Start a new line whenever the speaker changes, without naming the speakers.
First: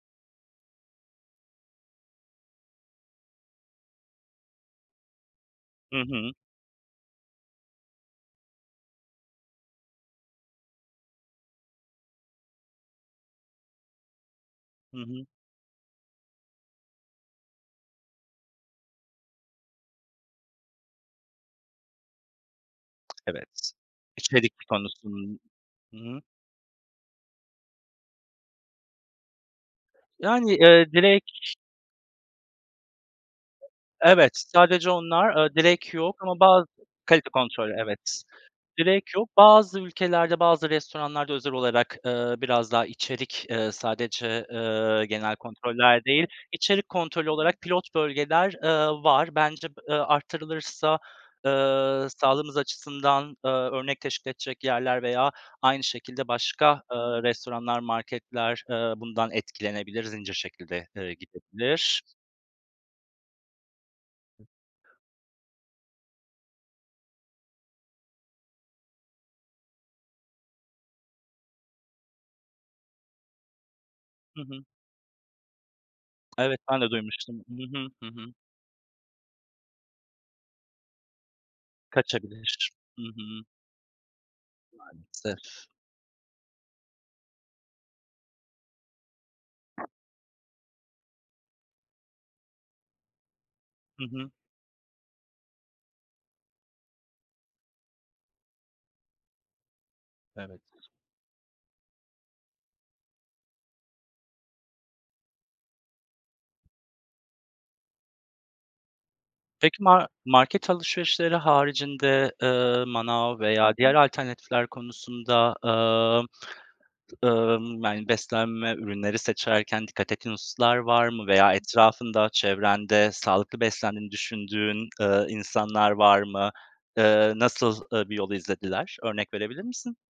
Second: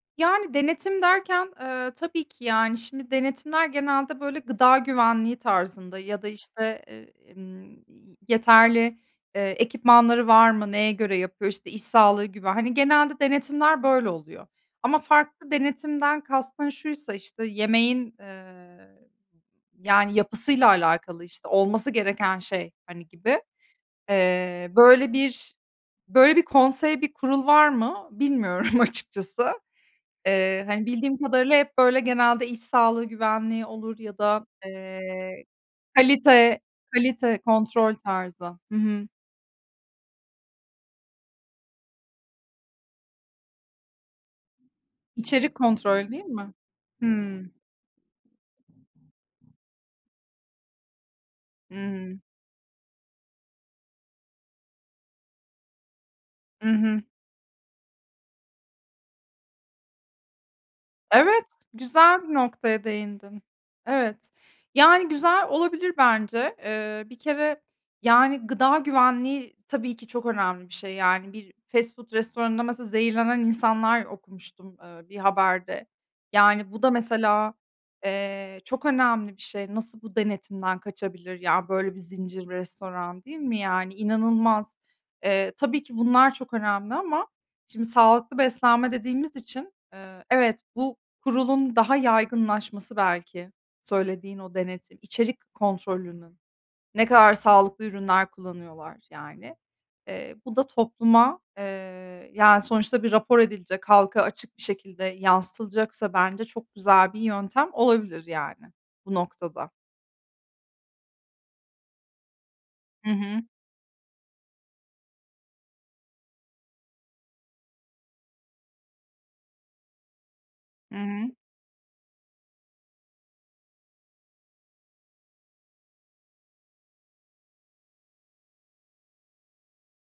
Yani, denetim derken, eee, tabii ki, yani, şimdi denetimler genelde, böyle, gıda güvenliği
Hı
tarzında ya da,
hı.
işte, eee, emm, yeterli, eee, ekipmanları var mı, neye göre yapıyor, işte, iş sağlığı güve hani, genelde denetimler böyle oluyor.
Hı
Ama
hı.
farklı denetimden kastın şuysa: İşte, yemeğin, eee, yani, yapısıyla alakalı, işte, olması gereken şey, hani, gibi.
Evet, içerik
Eee, böyle
konusunun
bir,
Hı hı.
böyle bir konsey, bir kurul var mı, bilmiyorum açıkçası.
Yani,
Eee, hani,
eee,
bildiğim
direk
kadarıyla hep, böyle, genelde iş sağlığı güvenliği olur ya
Evet,
da,
sadece onlar,
eee,
eee, direk yok ama
kalite
bazı kalite
kalite
kontrolü,
kontrol
evet,
tarzı. Hı hı.
direk yok. Bazı ülkelerde, bazı restoranlarda özel olarak, eee, biraz daha içerik, eee, sadece, eee, genel
İçerik
kontroller
kontrolü değil
değil,
mi?
içerik kontrolü
Hıı.
olarak pilot bölgeler, eee, var. Bence b eee, arttırılırsa,
Hı
eee,
hı.
sağlığımız açısından, eee, örnek teşkil edecek yerler veya aynı şekilde
Hı
başka, eee,
hı.
restoranlar, marketler, eee, bundan etkilenebilir, zincir şekilde, eee,
Evet,
gidebilir.
güzel bir noktaya değindin. Evet, yani, güzel olabilir bence. Eee, bir kere, yani, gıda güvenliği tabii ki çok önemli bir şey. Yani, bir fast food restoranında mesela zehirlenen insanlar
Hı hı.
okumuştum, eee, bir haberde.
Evet,
Yani,
ben
bu
de
da
duymuştum.
mesela,
Hı hı, hı hı.
eee, çok önemli bir şey. Nasıl bu denetimden kaçabilir? Ya, böyle, bir zincir
Kaçabilir. Hı
restoran değil
hı.
mi? Yani, inanılmaz. Eee,
Maalesef.
tabii ki bunlar çok önemli ama şimdi sağlıklı beslenme dediğimiz için, eee, evet, bu kurulun daha yaygınlaşması, belki
Hı hı.
söylediğin o denetim içerik kontrolünün. Ne kadar sağlıklı ürünler kullanıyorlar, yani. Eee, bu
Evet.
da topluma, eee, yani, sonuçta bir rapor edilecek, halka açık bir şekilde yansıtılacaksa bence çok güzel bir yöntem olabilir, yani, bu noktada.
Peki mar market alışverişleri haricinde, eee,
Hı
manav
hı.
veya diğer alternatifler konusunda, eee, ımm, yani beslenme ürünleri seçerken dikkat ettiğin hususlar
Hı
var mı
hı.
veya etrafında, çevrende sağlıklı beslendiğini düşündüğün, eee, insanlar var mı? Eee, nasıl, eee, bir yol izlediler? Örnek verebilir misin?